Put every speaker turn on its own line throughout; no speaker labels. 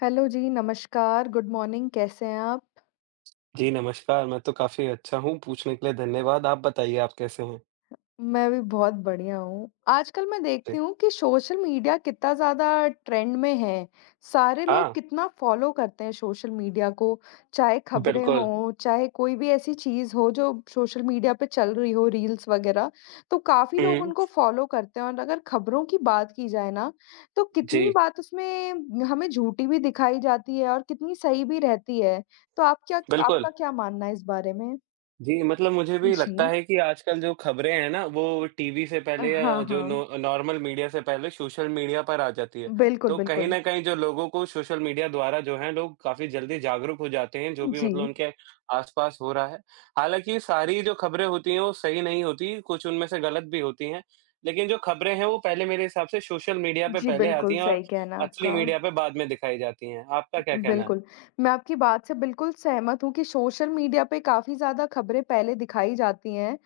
Hello जी, नमस्कार, good morning कैसे हैं आप?
जी, नमस्कार, मैं तो काफ़ी अच्छा हूँ, पूछने के लिए धन्यवाद। आप बताइए आप कैसे हैं?
मैं भी बहुत बढ़िया हूँ। आजकल मैं देखती
जी।
हूँ कि सोशल मीडिया कितना ज़्यादा ट्रेंड में है, सारे लोग
हाँ।
कितना फॉलो करते हैं सोशल मीडिया को, चाहे खबरें
बिल्कुल।
हों, चाहे कोई भी ऐसी चीज़ हो, जो सोशल मीडिया पे चल रही हो, रील्स वगैरह तो काफ़ी लोग
हुँ।
उनको फॉलो करते हैं और अगर खबरों की बात की जाए ना, तो कितनी
जी।
बात उसमें, हमें झूठी भी दिखाई जाती है और कितनी सही भी रहती है। तो आप क्या क
बिल्कुल।
आपका क्या मानना है इस बारे में?
जी, मतलब मुझे भी लगता
जी।
है कि आजकल जो खबरें हैं ना, वो टीवी से
अ,
पहले अ,
हाँ,
जो नो
हाँ।
अ, नॉर्मल मीडिया से पहले सोशल मीडिया पर आ जाती है।
बिल्कुल,
तो कहीं
बिल्कुल।
न कहीं जो लोगों को सोशल मीडिया द्वारा जो है लोग काफ़ी जल्दी जागरूक हो जाते हैं, जो भी मतलब
जी।
उनके आस-पास हो रहा है। हालाँकि ये सारी जो खबरें होती हैं वो सही नहीं होती, कुछ उनमें से गलत भी होती हैं, लेकिन जो खबरें हैं वो पहले मेरे हिसाब से सोशल मीडिया पे
जी,
पहले आती
बिल्कुल
हैं और
सही कहना है
असली
आपका।
मीडिया पे बाद में दिखाई जाती हैं। आपका क्या कहना है?
बिल्कुल, मैं आपकी बात से बिल्कुल सहमत हूँ कि सोशल मीडिया पे काफ़ी ज़्यादा खबरें पहले दिखाई जाती हैं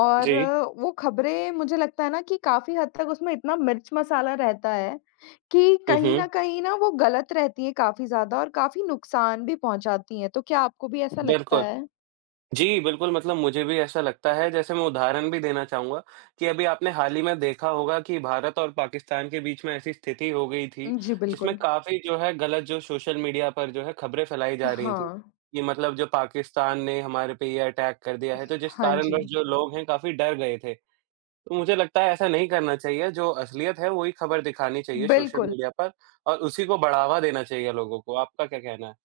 और
जी।
वो खबरें मुझे लगता है ना कि काफ़ी हद तक उसमें इतना मिर्च-मसाला रहता है, कि
हुँ,
कहीं न
हुँ।
कहीं ना वो गलत रहती हैं काफ़ी ज़्यादा और काफ़ी नुकसान भी पहुँचाती हैं। तो क्या आपको भी ऐसा लगता
बिल्कुल।
है?
जी, बिल्कुल मतलब मुझे भी ऐसा लगता है, जैसे मैं उदाहरण भी देना चाहूँगा कि अभी आपने हाल ही में देखा होगा कि भारत और पाकिस्तान के बीच में ऐसी स्थिति हो गई थी,
उम, जी,
जिसमें
बिल्कुल।
काफ़ी जो है गलत जो सोशल मीडिया पर जो है खबरें फैलाई जा रही थी।
हाँ।
कि मतलब जो पाकिस्तान ने हमारे पे ये अटैक कर दिया है, तो जिस
हाँ
कारणवश
जी।
जो लोग हैं काफ़ी डर गए थे। मुझे लगता है ऐसा नहीं करना चाहिए, जो असलियत है वो ही खबर दिखानी चाहिए सोशल
बिल्कुल।
मीडिया पर और उसी को बढ़ावा देना चाहिए लोगों को। आपका क्या कहना है?